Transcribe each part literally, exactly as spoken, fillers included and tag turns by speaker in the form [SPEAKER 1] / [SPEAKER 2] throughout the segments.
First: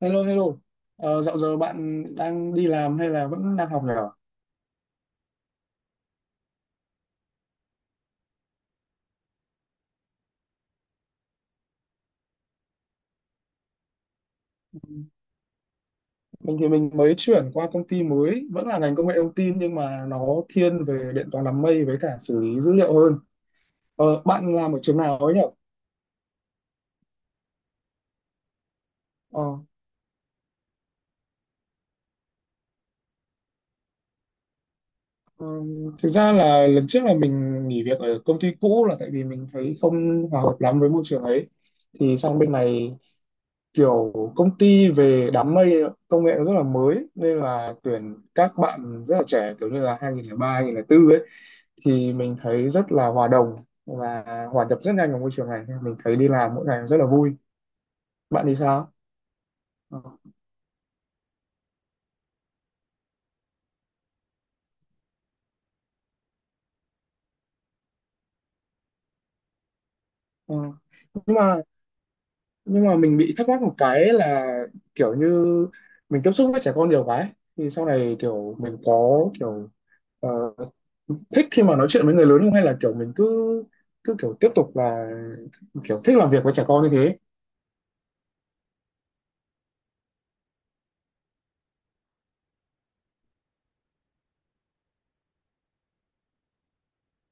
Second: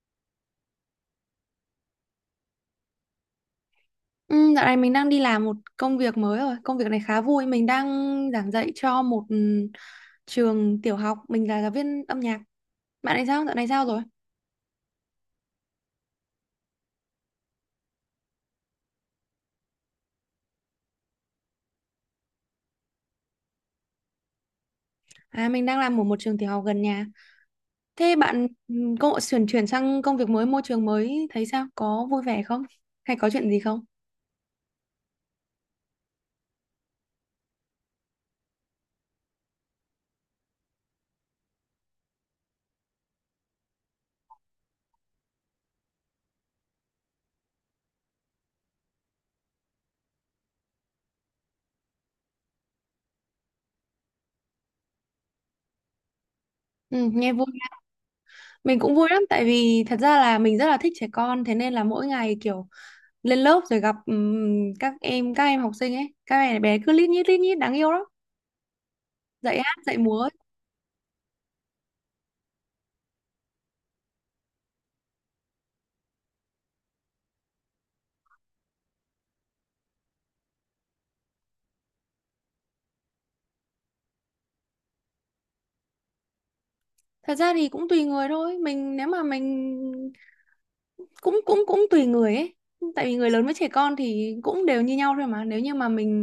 [SPEAKER 1] Hello, hello. Ờ, dạo giờ bạn đang đi làm hay là vẫn đang học nhỉ?
[SPEAKER 2] Ừ, dạo này mình đang đi làm một công việc mới rồi. Công việc này khá vui. Mình đang giảng dạy cho một ừ, trường tiểu học. Mình là giáo viên âm nhạc. Bạn này sao? Dạo này sao rồi?
[SPEAKER 1] Mình thì mình mới chuyển qua công ty mới, vẫn là ngành công nghệ thông tin nhưng mà nó thiên về điện toán đám mây với cả xử lý dữ liệu hơn. Ờ, bạn làm ở trường nào ấy nhỉ?
[SPEAKER 2] À, mình đang làm ở một trường tiểu học gần nhà. Thế
[SPEAKER 1] Ờ,
[SPEAKER 2] bạn ừ, cô chuyển chuyển sang công việc mới, môi trường mới thấy sao? Có vui vẻ không? Hay có chuyện gì không?
[SPEAKER 1] ừm, Thực ra là lần trước là mình nghỉ việc ở công ty cũ là tại vì mình thấy không hòa hợp lắm với môi trường ấy. Thì sang bên này kiểu công ty về đám mây công nghệ nó rất là mới, nên là tuyển các bạn rất là trẻ kiểu như là hai nghìn không trăm linh ba, bốn ấy, thì mình thấy rất là hòa đồng và hòa nhập rất nhanh vào môi trường này, mình thấy đi làm mỗi ngày rất là vui.
[SPEAKER 2] Ừ, nghe
[SPEAKER 1] Bạn
[SPEAKER 2] vui.
[SPEAKER 1] thì sao?
[SPEAKER 2] Mình
[SPEAKER 1] Ờ,
[SPEAKER 2] cũng vui lắm, tại vì thật ra là mình rất là thích trẻ con, thế nên là mỗi ngày kiểu lên lớp rồi gặp ừm, các em các em học sinh ấy, các bé bé cứ lít nhít lít nhít đáng yêu lắm.
[SPEAKER 1] ờ.
[SPEAKER 2] Dạy hát, dạy
[SPEAKER 1] nhưng
[SPEAKER 2] múa,
[SPEAKER 1] mà nhưng mà mình bị thắc mắc một cái là kiểu như mình tiếp xúc với trẻ con nhiều quá ấy. Thì sau này kiểu mình có kiểu ờ, thích khi mà nói chuyện với người lớn không, hay là kiểu mình cứ cứ kiểu tiếp tục là kiểu thích làm việc với trẻ con như thế.
[SPEAKER 2] thật ra thì cũng tùy người thôi. Mình nếu mà mình cũng cũng cũng tùy người ấy, tại vì người lớn với trẻ con thì cũng đều như nhau thôi mà. Nếu như mà mình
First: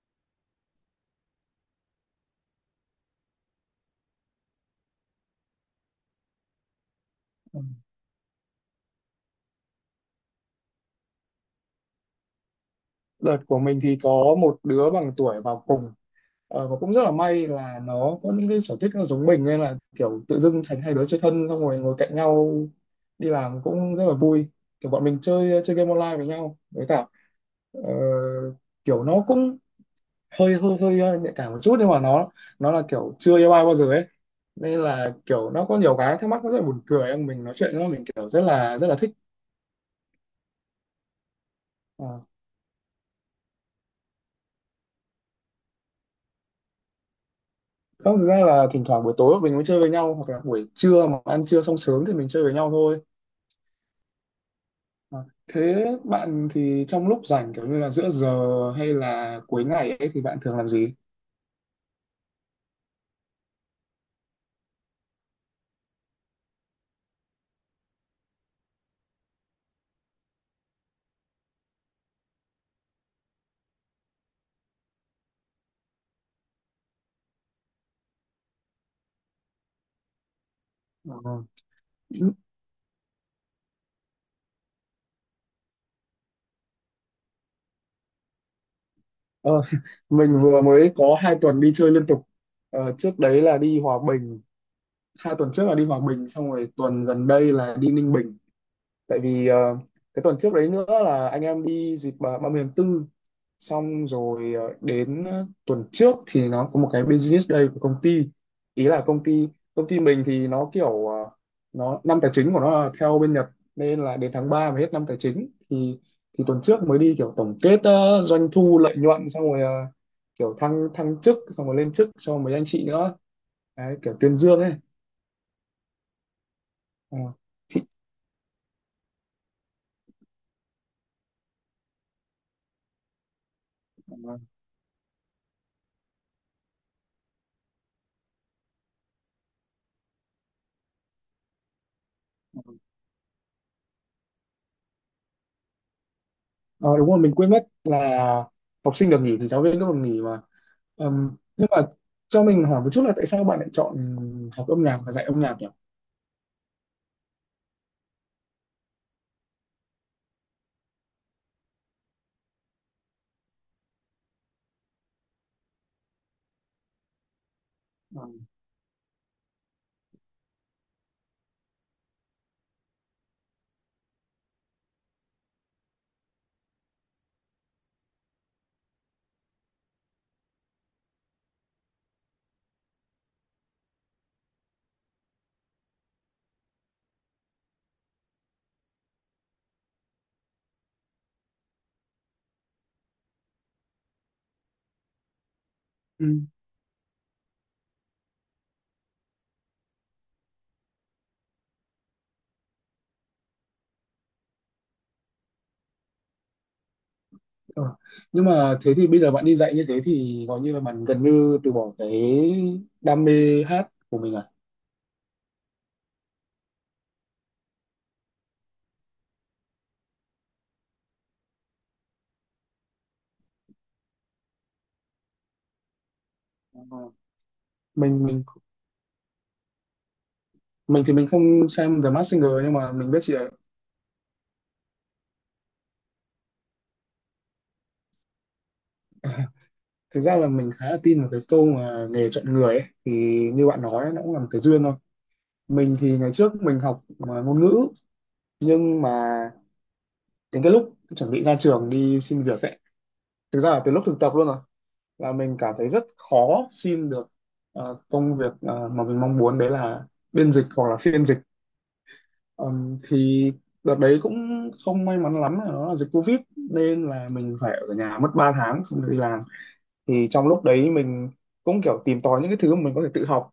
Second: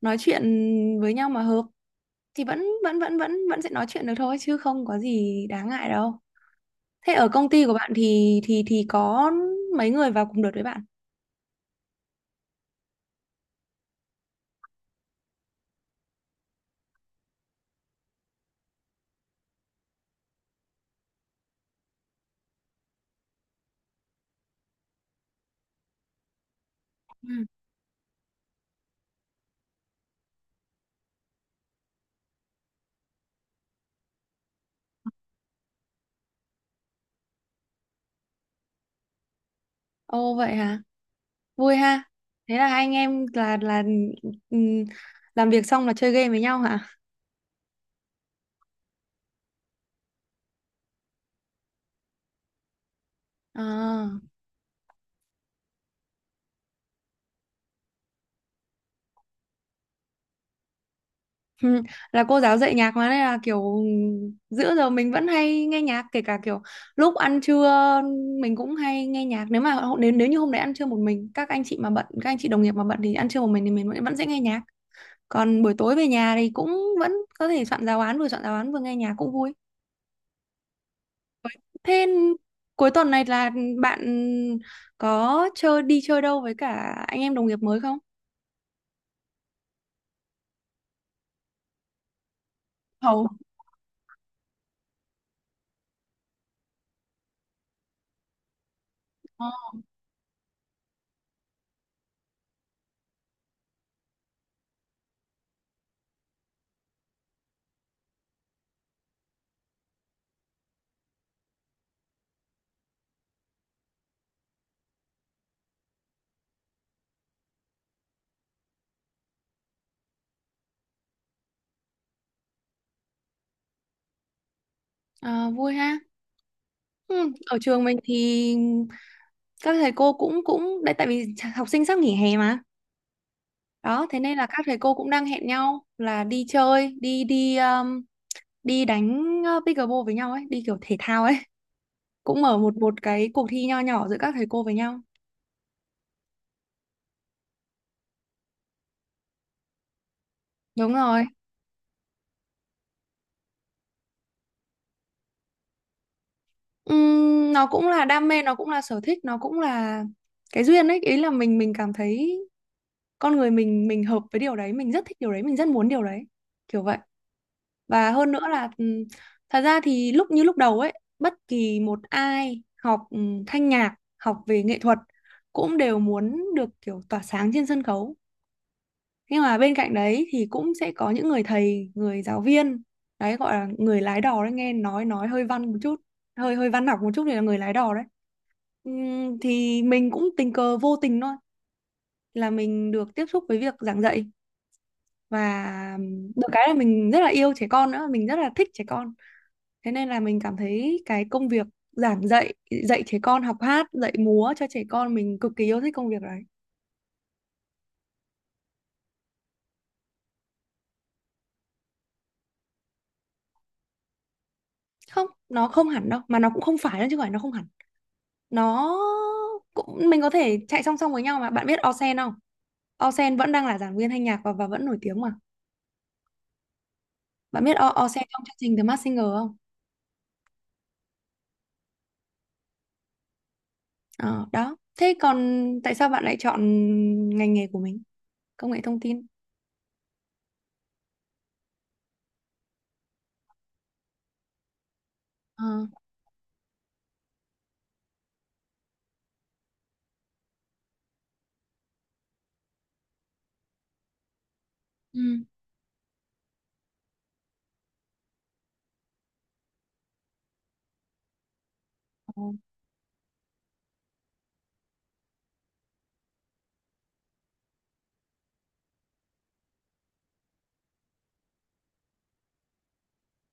[SPEAKER 2] nói chuyện với nhau mà hợp thì vẫn vẫn vẫn vẫn vẫn sẽ nói chuyện được thôi, chứ không có gì đáng ngại đâu. Thế ở công
[SPEAKER 1] Ừ.
[SPEAKER 2] ty của bạn thì thì thì có mấy người vào cùng đợt với bạn?
[SPEAKER 1] Đợt của mình thì có một đứa bằng tuổi vào cùng. Ờ, và cũng rất là may là nó có những cái sở thích nó giống mình, nên là kiểu tự dưng thành hai đứa chơi thân xong rồi ngồi cạnh nhau, đi làm cũng rất là vui. Kiểu bọn mình chơi chơi game online với nhau, với cả
[SPEAKER 2] Ừ.
[SPEAKER 1] ờ, kiểu nó cũng hơi hơi hơi ờ, nhạy cảm một chút, nhưng mà nó nó là kiểu chưa yêu ai bao giờ ấy, nên là kiểu nó có nhiều cái thắc mắc, nó rất là buồn cười. Em mình nói chuyện nó, mình kiểu rất là rất là thích.
[SPEAKER 2] Ồ, vậy hả? Vui ha.
[SPEAKER 1] À.
[SPEAKER 2] Thế là hai anh em là là ừm, làm việc xong là chơi game với nhau hả?
[SPEAKER 1] Không, thực ra là thỉnh thoảng buổi tối mình mới chơi với nhau hoặc là buổi trưa mà ăn trưa xong sớm thì mình chơi với nhau thôi.
[SPEAKER 2] À.
[SPEAKER 1] À, thế bạn thì trong lúc rảnh kiểu như là giữa giờ hay là cuối ngày ấy thì bạn thường làm gì?
[SPEAKER 2] Ừ, là cô giáo dạy nhạc mà, nên là kiểu giữa giờ mình vẫn hay nghe nhạc, kể cả kiểu lúc ăn trưa mình cũng hay nghe nhạc. Nếu mà hô- nếu nếu như hôm đấy ăn trưa một mình, các anh chị mà bận, các anh chị đồng nghiệp mà bận thì ăn trưa một mình thì mình vẫn vẫn sẽ nghe nhạc. Còn buổi tối về nhà thì cũng vẫn có thể soạn giáo án, vừa soạn giáo án vừa nghe nhạc cũng vui.
[SPEAKER 1] Ờ,
[SPEAKER 2] Thế cuối tuần này là bạn có chơi đi chơi đâu với cả anh em đồng nghiệp mới không?
[SPEAKER 1] ờ, mình vừa mới có hai tuần đi chơi liên tục. Ờ, trước
[SPEAKER 2] Hầu.
[SPEAKER 1] đấy là đi Hòa Bình, hai tuần trước là đi Hòa Bình, xong rồi tuần gần đây là đi Ninh Bình. Tại vì ờ, cái tuần trước đấy nữa là anh em đi dịp ba mươi tháng tư, xong rồi ờ, đến ờ, tuần trước thì nó có một cái business day của công ty. Ý là công ty công ty mình thì nó kiểu ờ, nó, năm tài chính của nó là theo bên Nhật, nên là đến tháng ba mới hết năm tài chính, thì thì tuần trước mới đi kiểu tổng kết ờ, doanh thu lợi nhuận, xong rồi ờ, kiểu thăng thăng chức xong rồi lên chức cho mấy anh chị nữa. Đấy, kiểu tuyên dương ấy.
[SPEAKER 2] À, vui ha.
[SPEAKER 1] Ờ.
[SPEAKER 2] Ừ, ở
[SPEAKER 1] Thì-
[SPEAKER 2] trường mình thì các thầy cô cũng cũng đấy, tại vì học sinh sắp nghỉ hè mà. Đó thế nên là các thầy cô cũng đang hẹn nhau là đi chơi, đi đi um, đi đánh uh, pickleball với nhau ấy, đi kiểu thể thao ấy, cũng mở một một cái cuộc thi nho nhỏ giữa các thầy cô với nhau.
[SPEAKER 1] Ờ, đúng rồi, mình quên mất là học sinh được nghỉ thì giáo viên cũng được nghỉ mà.
[SPEAKER 2] Đúng rồi.
[SPEAKER 1] Ừm, nhưng mà cho mình hỏi một chút là tại sao bạn lại chọn học âm nhạc và dạy âm nhạc nhỉ?
[SPEAKER 2] Ừm, nó cũng là đam mê, nó cũng là sở thích, nó cũng là cái duyên ấy. Ý là mình mình cảm thấy con người mình mình hợp với điều đấy, mình rất thích điều đấy, mình rất muốn điều đấy, kiểu vậy. Và
[SPEAKER 1] Ờ.
[SPEAKER 2] hơn nữa là ừm, thật ra thì lúc như lúc đầu ấy, bất kỳ một ai học ừm, thanh nhạc, học về nghệ thuật cũng đều muốn được kiểu tỏa sáng trên sân khấu. Nhưng mà bên cạnh đấy thì cũng sẽ có những người thầy, người giáo viên, đấy gọi là người lái đò đấy. Nghe nói nói hơi văn một chút, hơi hơi văn học một chút, thì là người lái đò đấy. Ừm, thì mình cũng tình cờ vô tình thôi là mình được tiếp xúc với việc giảng dạy. Và
[SPEAKER 1] Ừ.
[SPEAKER 2] được cái là mình rất là yêu trẻ con nữa, mình rất là thích trẻ con. Thế nên là mình cảm thấy cái công việc giảng dạy, dạy trẻ con học hát, dạy múa cho trẻ con, mình cực kỳ yêu thích công việc đấy.
[SPEAKER 1] Ờ. Nhưng mà thế thì bây giờ bạn đi dạy như thế thì gọi như là bạn gần như từ bỏ cái đam mê hát của mình à?
[SPEAKER 2] Không, nó không hẳn đâu, mà nó cũng không phải đâu, chứ không phải nó không hẳn. Nó cũng mình có thể chạy song song với nhau mà. Bạn biết Osen không? Osen vẫn đang là giảng viên thanh nhạc, và và vẫn nổi tiếng mà.
[SPEAKER 1] Ờ,
[SPEAKER 2] Bạn biết O- Osen
[SPEAKER 1] Mình mình
[SPEAKER 2] trong chương trình The Masked Singer không?
[SPEAKER 1] mình thì mình không xem The Masked Singer nhưng mà mình biết chị ấy.
[SPEAKER 2] Ờ, đó. Thế còn tại sao bạn lại chọn ngành nghề của mình? Công nghệ thông tin.
[SPEAKER 1] Thực ra là mình khá là tin vào cái câu mà nghề chọn người ấy. Thì như bạn nói ấy, nó cũng là một cái duyên thôi.
[SPEAKER 2] Ờ.
[SPEAKER 1] Mình thì ngày trước mình học mà ngôn ngữ, nhưng mà đến cái lúc chuẩn bị ra trường đi xin việc ấy, thực ra là từ lúc thực tập luôn rồi, là
[SPEAKER 2] Ừ.
[SPEAKER 1] mình cảm thấy rất khó xin được ờ, công việc ờ, mà mình mong muốn, đấy là biên dịch hoặc là phiên dịch.
[SPEAKER 2] Ờ.
[SPEAKER 1] Ừm, thì đợt đấy cũng không may mắn lắm là nó là dịch Covid, nên là mình phải ở nhà mất ba tháng không được đi làm. Thì trong lúc đấy mình cũng kiểu tìm tòi những cái thứ mà mình có thể tự học,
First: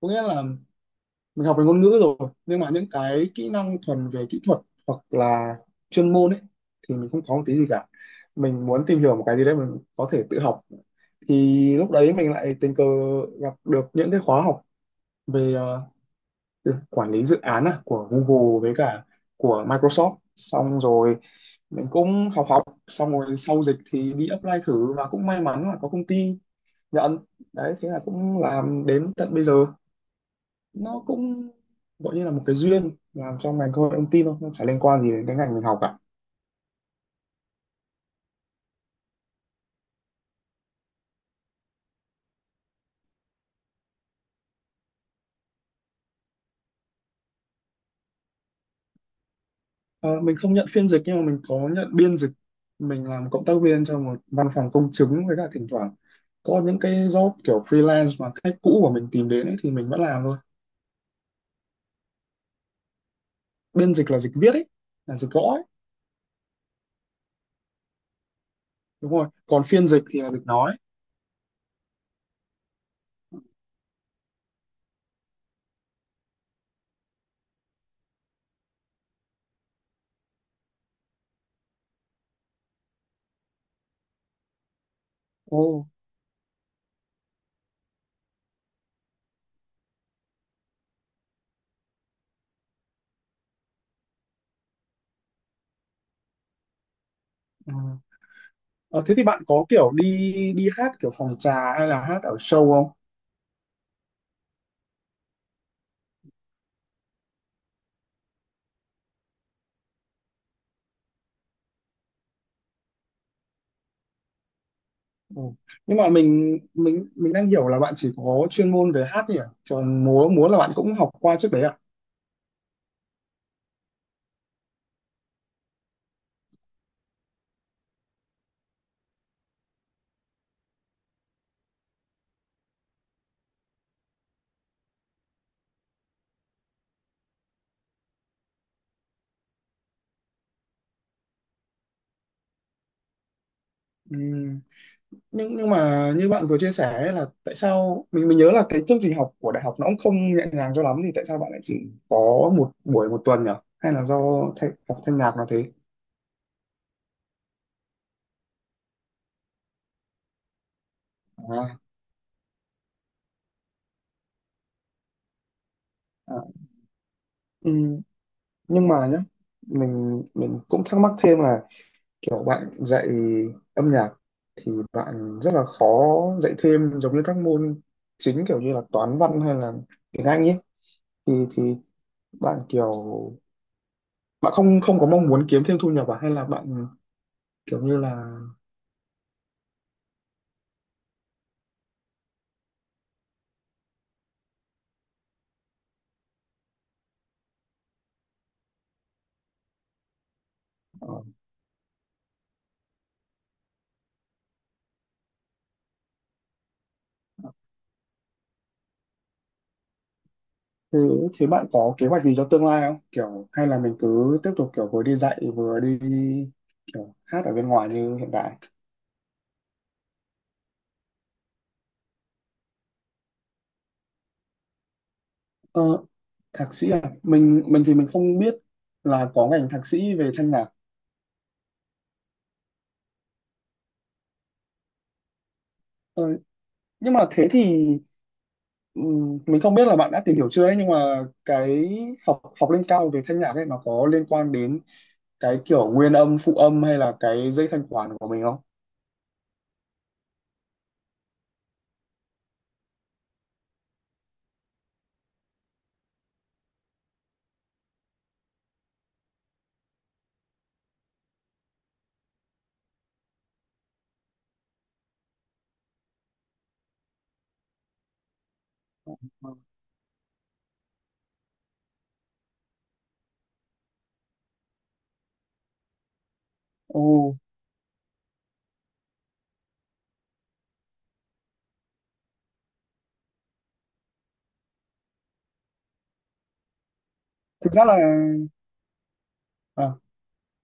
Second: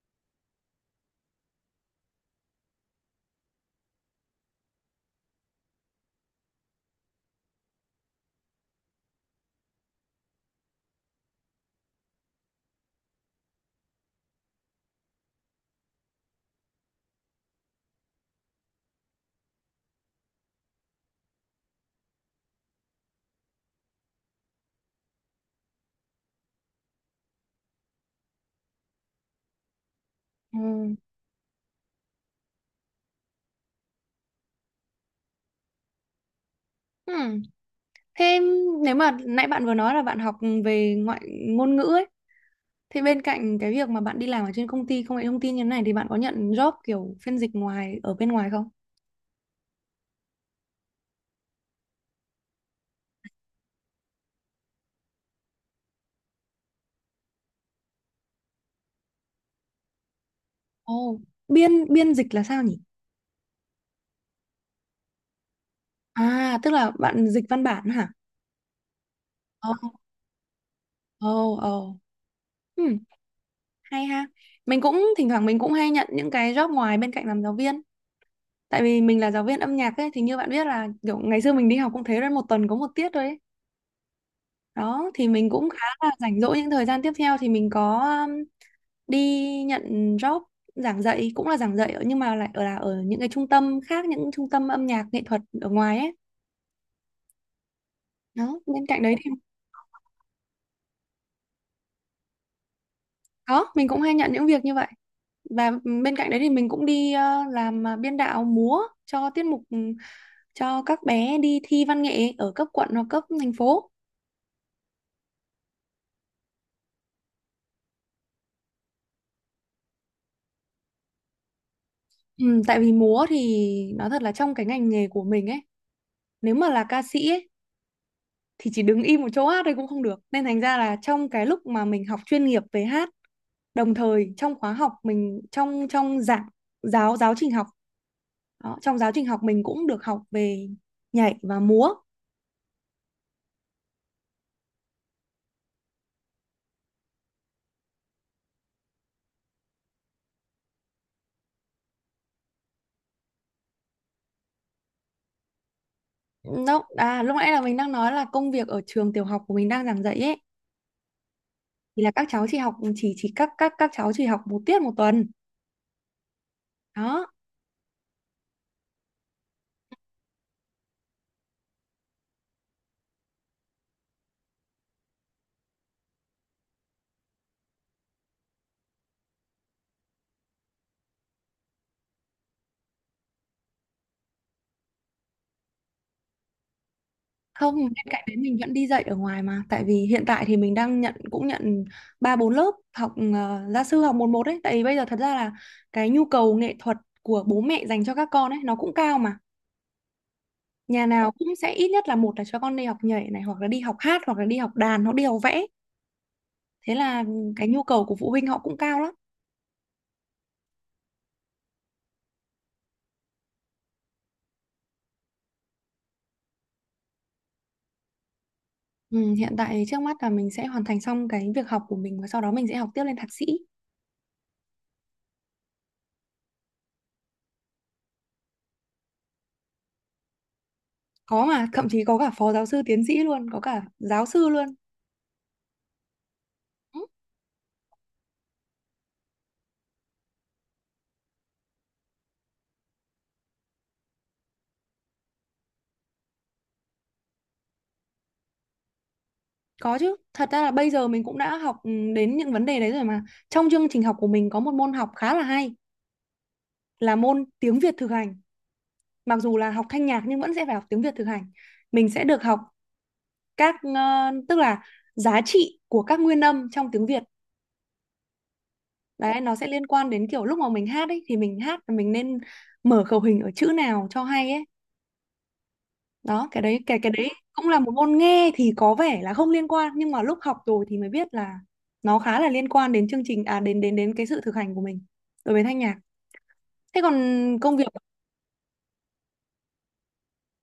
[SPEAKER 1] có nghĩa là mình học về ngôn ngữ rồi, nhưng mà những cái kỹ năng thuần về kỹ thuật hoặc là chuyên môn ấy thì mình không có một tí gì cả. Mình muốn tìm hiểu một cái gì đấy mình có thể tự học, thì lúc đấy mình lại tình cờ gặp được những cái khóa học về ờ, từ quản lý dự án à, của Google với cả của Microsoft, xong rồi mình cũng học học xong rồi sau dịch thì đi apply thử, và cũng may mắn là có công ty nhận. Đấy thế là cũng làm đến tận bây giờ.
[SPEAKER 2] Ừ.
[SPEAKER 1] Nó cũng gọi như là một cái duyên, làm trong ngành công nghệ thông tin thôi, nó chả liên quan gì đến cái ngành mình học cả.
[SPEAKER 2] Ừ. Thế nếu mà nãy bạn vừa nói là bạn học về ngoại ngôn ngữ ấy, thì bên cạnh cái việc mà bạn đi làm ở trên công ty công nghệ thông tin như thế này, thì bạn có nhận job kiểu phiên dịch ngoài ở bên ngoài không?
[SPEAKER 1] Ờ, mình không nhận phiên dịch nhưng mà mình có nhận biên dịch. Mình làm cộng tác viên cho một văn phòng công chứng, với cả thỉnh thoảng có những cái job kiểu freelance mà khách cũ của mình tìm đến ấy, thì mình vẫn làm thôi.
[SPEAKER 2] Ồ. Biên biên dịch là sao nhỉ?
[SPEAKER 1] Biên dịch là dịch viết ấy, là dịch gõ ấy.
[SPEAKER 2] À, tức là bạn dịch văn bản hả?
[SPEAKER 1] Đúng rồi, còn phiên
[SPEAKER 2] Ồ,
[SPEAKER 1] dịch thì là dịch nói.
[SPEAKER 2] ồ, ồ. Ừm, hay ha. Mình cũng thỉnh thoảng mình cũng hay nhận những cái job ngoài bên cạnh làm giáo viên. Tại vì mình là giáo viên âm nhạc ấy, thì như bạn biết là kiểu ngày xưa mình đi học cũng thế rồi, một tuần có một tiết thôi ấy. Đó thì mình
[SPEAKER 1] Ồ.
[SPEAKER 2] cũng khá là rảnh rỗi những thời gian tiếp theo, thì mình có um, đi nhận job giảng dạy, cũng là giảng dạy ở- nhưng mà lại ở là ở những cái trung tâm khác, những trung tâm âm nhạc nghệ thuật ở ngoài ấy.
[SPEAKER 1] Ừ.
[SPEAKER 2] Đó bên cạnh
[SPEAKER 1] Ờ, thế
[SPEAKER 2] đấy
[SPEAKER 1] thì
[SPEAKER 2] thì
[SPEAKER 1] bạn có kiểu đi đi hát kiểu phòng trà hay là hát ở show không?
[SPEAKER 2] có mình cũng hay nhận những việc như vậy. Và bên cạnh đấy thì mình cũng đi ờ, làm ờ, biên đạo múa cho tiết mục ừ, cho các bé đi thi văn nghệ ở cấp quận hoặc cấp thành phố.
[SPEAKER 1] Ừ. Nhưng mà mình mình mình đang hiểu là bạn chỉ có chuyên môn về hát nhỉ? Còn múa múa là bạn cũng học qua trước đấy à?
[SPEAKER 2] Ừ, tại vì múa thì nói thật là trong cái ngành nghề của mình ấy, nếu mà là ca sĩ ấy thì chỉ đứng im một chỗ hát thôi cũng không được, nên thành ra là trong cái lúc mà mình học chuyên nghiệp về hát, đồng thời trong khóa học mình, trong trong giảng giáo giáo trình học, đó, trong giáo trình học mình cũng được học về nhảy và múa.
[SPEAKER 1] Ừ. Nhưng nhưng mà như bạn vừa chia sẻ ấy, là tại sao mình mình nhớ là cái chương trình học của đại học nó cũng không nhẹ nhàng cho lắm, thì tại sao bạn lại chỉ có một buổi một tuần nhỉ? Hay là do thay, học thanh nhạc nó thế?
[SPEAKER 2] Nó à, lúc nãy là mình đang nói là công việc ở trường tiểu học của mình đang giảng dạy ấy,
[SPEAKER 1] À,
[SPEAKER 2] thì là các cháu chỉ học, chỉ chỉ các các các cháu chỉ học một tiết một tuần.
[SPEAKER 1] à.
[SPEAKER 2] Đó.
[SPEAKER 1] Ừ. Nhưng mà nhá, mình mình cũng thắc mắc thêm là kiểu bạn dạy âm nhạc thì bạn rất là khó dạy thêm giống như các môn chính kiểu như là toán văn hay là tiếng Anh ấy, thì thì bạn kiểu bạn không không có mong muốn kiếm thêm thu nhập à, hay là bạn
[SPEAKER 2] Không,
[SPEAKER 1] kiểu
[SPEAKER 2] bên
[SPEAKER 1] như
[SPEAKER 2] cạnh
[SPEAKER 1] là
[SPEAKER 2] đấy mình vẫn đi dạy ở ngoài mà, tại vì hiện tại thì mình đang nhận, cũng nhận ba bốn lớp học ờ, gia sư, học một một ấy, tại vì bây giờ thật ra là cái nhu cầu nghệ thuật của bố mẹ dành cho các con ấy nó cũng cao mà. Nhà
[SPEAKER 1] ờ,
[SPEAKER 2] nào cũng sẽ ít nhất là một là cho con đi học nhảy này, hoặc là đi học hát, hoặc là đi học đàn, hoặc đi học vẽ. Thế là cái nhu cầu của phụ huynh họ cũng cao lắm.
[SPEAKER 1] thế thế bạn có kế hoạch gì cho tương lai không, kiểu hay là mình cứ tiếp tục kiểu vừa đi dạy vừa đi kiểu hát ở bên ngoài như hiện tại?
[SPEAKER 2] Ừ, hiện tại trước mắt là mình sẽ hoàn thành xong cái việc học của mình, và sau đó mình sẽ học tiếp lên thạc sĩ.
[SPEAKER 1] ờ, Thạc sĩ à, mình mình thì mình không biết là có ngành thạc sĩ về thanh nhạc.
[SPEAKER 2] Có, mà thậm chí có cả phó giáo sư tiến sĩ luôn, có cả giáo sư luôn.
[SPEAKER 1] ờ,
[SPEAKER 2] Ừ.
[SPEAKER 1] nhưng mà thế thì Ừm, mình không biết là bạn đã tìm hiểu chưa ấy, nhưng mà cái học học lên cao về thanh nhạc ấy nó có liên quan đến cái kiểu nguyên âm phụ âm hay là cái dây thanh quản của mình không?
[SPEAKER 2] Có chứ, thật ra là bây giờ mình cũng đã học ừ, đến những vấn đề đấy rồi mà. Trong chương trình học của mình có một môn học khá là hay, là môn tiếng Việt thực hành. Mặc dù là học thanh nhạc nhưng vẫn sẽ phải học tiếng Việt thực hành. Mình sẽ được học các ờ, tức là giá trị của các nguyên âm trong tiếng Việt. Đấy, nó sẽ liên quan đến kiểu lúc mà mình hát ấy, thì mình hát là mình nên mở khẩu hình ở chữ nào cho hay ấy. Đó cái đấy, cái
[SPEAKER 1] Ồ,
[SPEAKER 2] cái đấy cũng là một môn nghe thì có vẻ là không liên quan, nhưng mà lúc học rồi thì mới biết là nó khá là liên quan đến chương trình, à đến đến đến cái sự thực hành của mình đối với thanh nhạc. Thế còn
[SPEAKER 1] thực
[SPEAKER 2] công
[SPEAKER 1] ra
[SPEAKER 2] việc,
[SPEAKER 1] là à,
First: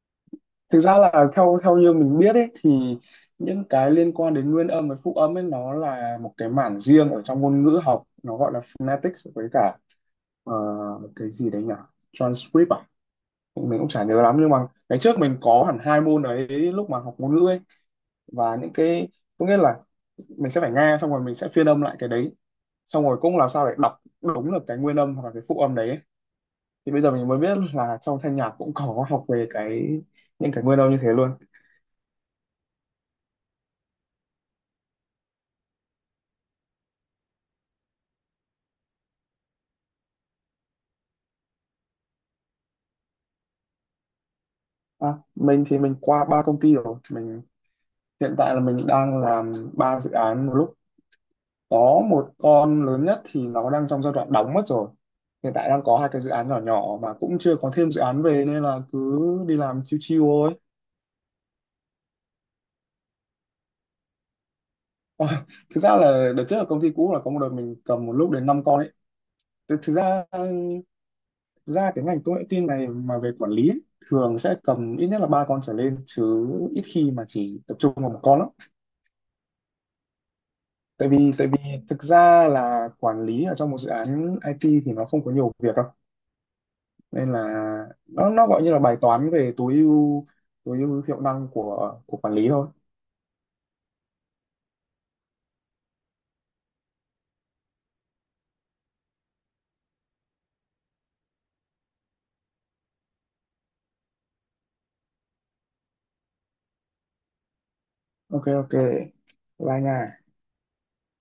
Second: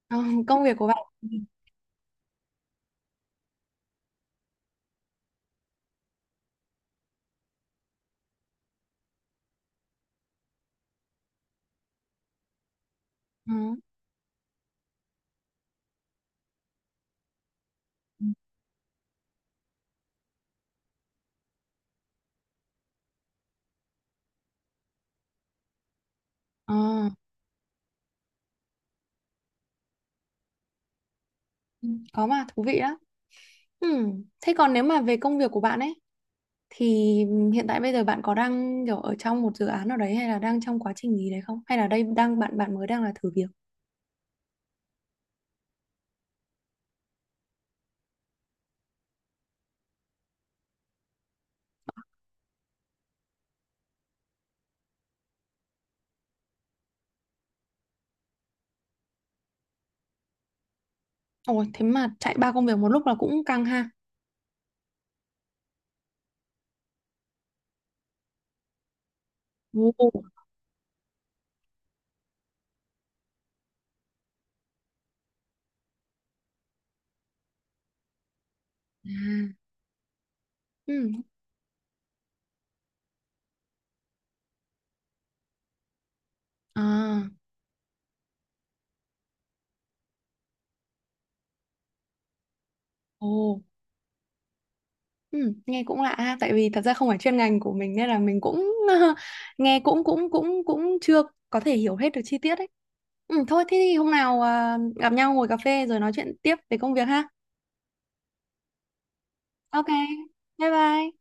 [SPEAKER 2] ờ, công việc
[SPEAKER 1] thực
[SPEAKER 2] của
[SPEAKER 1] ra
[SPEAKER 2] bạn.
[SPEAKER 1] là theo theo như mình biết ấy, thì những cái liên quan đến nguyên âm và phụ âm ấy nó là một cái mảng riêng ở trong ngôn ngữ học, nó gọi là phonetics với cả ờ, cái gì đấy nhỉ, transcript à.
[SPEAKER 2] Ờ,
[SPEAKER 1] Mình cũng chả nhớ lắm, nhưng mà ngày trước mình có hẳn hai môn đấy lúc mà học ngôn ngữ ấy. Và những cái, có nghĩa là mình sẽ phải nghe xong rồi mình sẽ phiên âm lại cái đấy, xong rồi cũng làm sao để đọc đúng được cái nguyên âm hoặc là cái phụ âm đấy ấy. Thì bây
[SPEAKER 2] ờ,
[SPEAKER 1] giờ mình mới biết là trong thanh nhạc cũng có học về cái, những cái nguyên âm như thế luôn.
[SPEAKER 2] có mà thú vị đó. Ừ. Thế còn nếu mà về công việc của bạn ấy, thì hiện tại bây giờ bạn có đang kiểu ở trong một dự án nào đấy, hay là đang trong quá trình gì đấy không, hay là đây đang bạn bạn mới đang là thử việc?
[SPEAKER 1] À, mình thì mình qua ba công ty rồi. Mình hiện tại là mình đang làm ba dự án một lúc. Có một con lớn nhất thì nó đang trong giai đoạn đóng mất rồi, hiện tại đang có hai cái dự án nhỏ nhỏ mà cũng chưa có thêm dự án về, nên là cứ đi làm chiêu chiêu thôi.
[SPEAKER 2] Ồ, thế mà chạy ba công việc một lúc là cũng căng ha.
[SPEAKER 1] Ờ, thực ra là đợt trước ở công ty cũ là có một đợt mình cầm một lúc đến năm con ấy. Thực thực
[SPEAKER 2] Ồ.
[SPEAKER 1] ra thực ra cái ngành công nghệ tin này mà về quản lý ấy, thường sẽ cầm ít nhất là ba con trở lên chứ ít khi mà chỉ tập trung vào một con lắm.
[SPEAKER 2] À.
[SPEAKER 1] Tại
[SPEAKER 2] Ừ.
[SPEAKER 1] vì tại vì thực ra là quản lý ở trong một dự án i tê thì nó không có nhiều việc đâu.
[SPEAKER 2] À,
[SPEAKER 1] Nên là nó nó gọi như là bài toán về tối ưu, tối ưu hiệu năng của của quản lý thôi.
[SPEAKER 2] ồ, ừ, nghe cũng lạ ha, tại vì thật ra không phải chuyên ngành của mình nên là mình cũng nghe cũng cũng cũng cũng chưa có thể hiểu hết được chi tiết ấy. Ừ, thôi thế thì hôm nào, à, gặp nhau ngồi cà phê rồi nói chuyện tiếp về công việc ha.
[SPEAKER 1] Ok ok. Bye
[SPEAKER 2] Ok,
[SPEAKER 1] nha.
[SPEAKER 2] bye bye.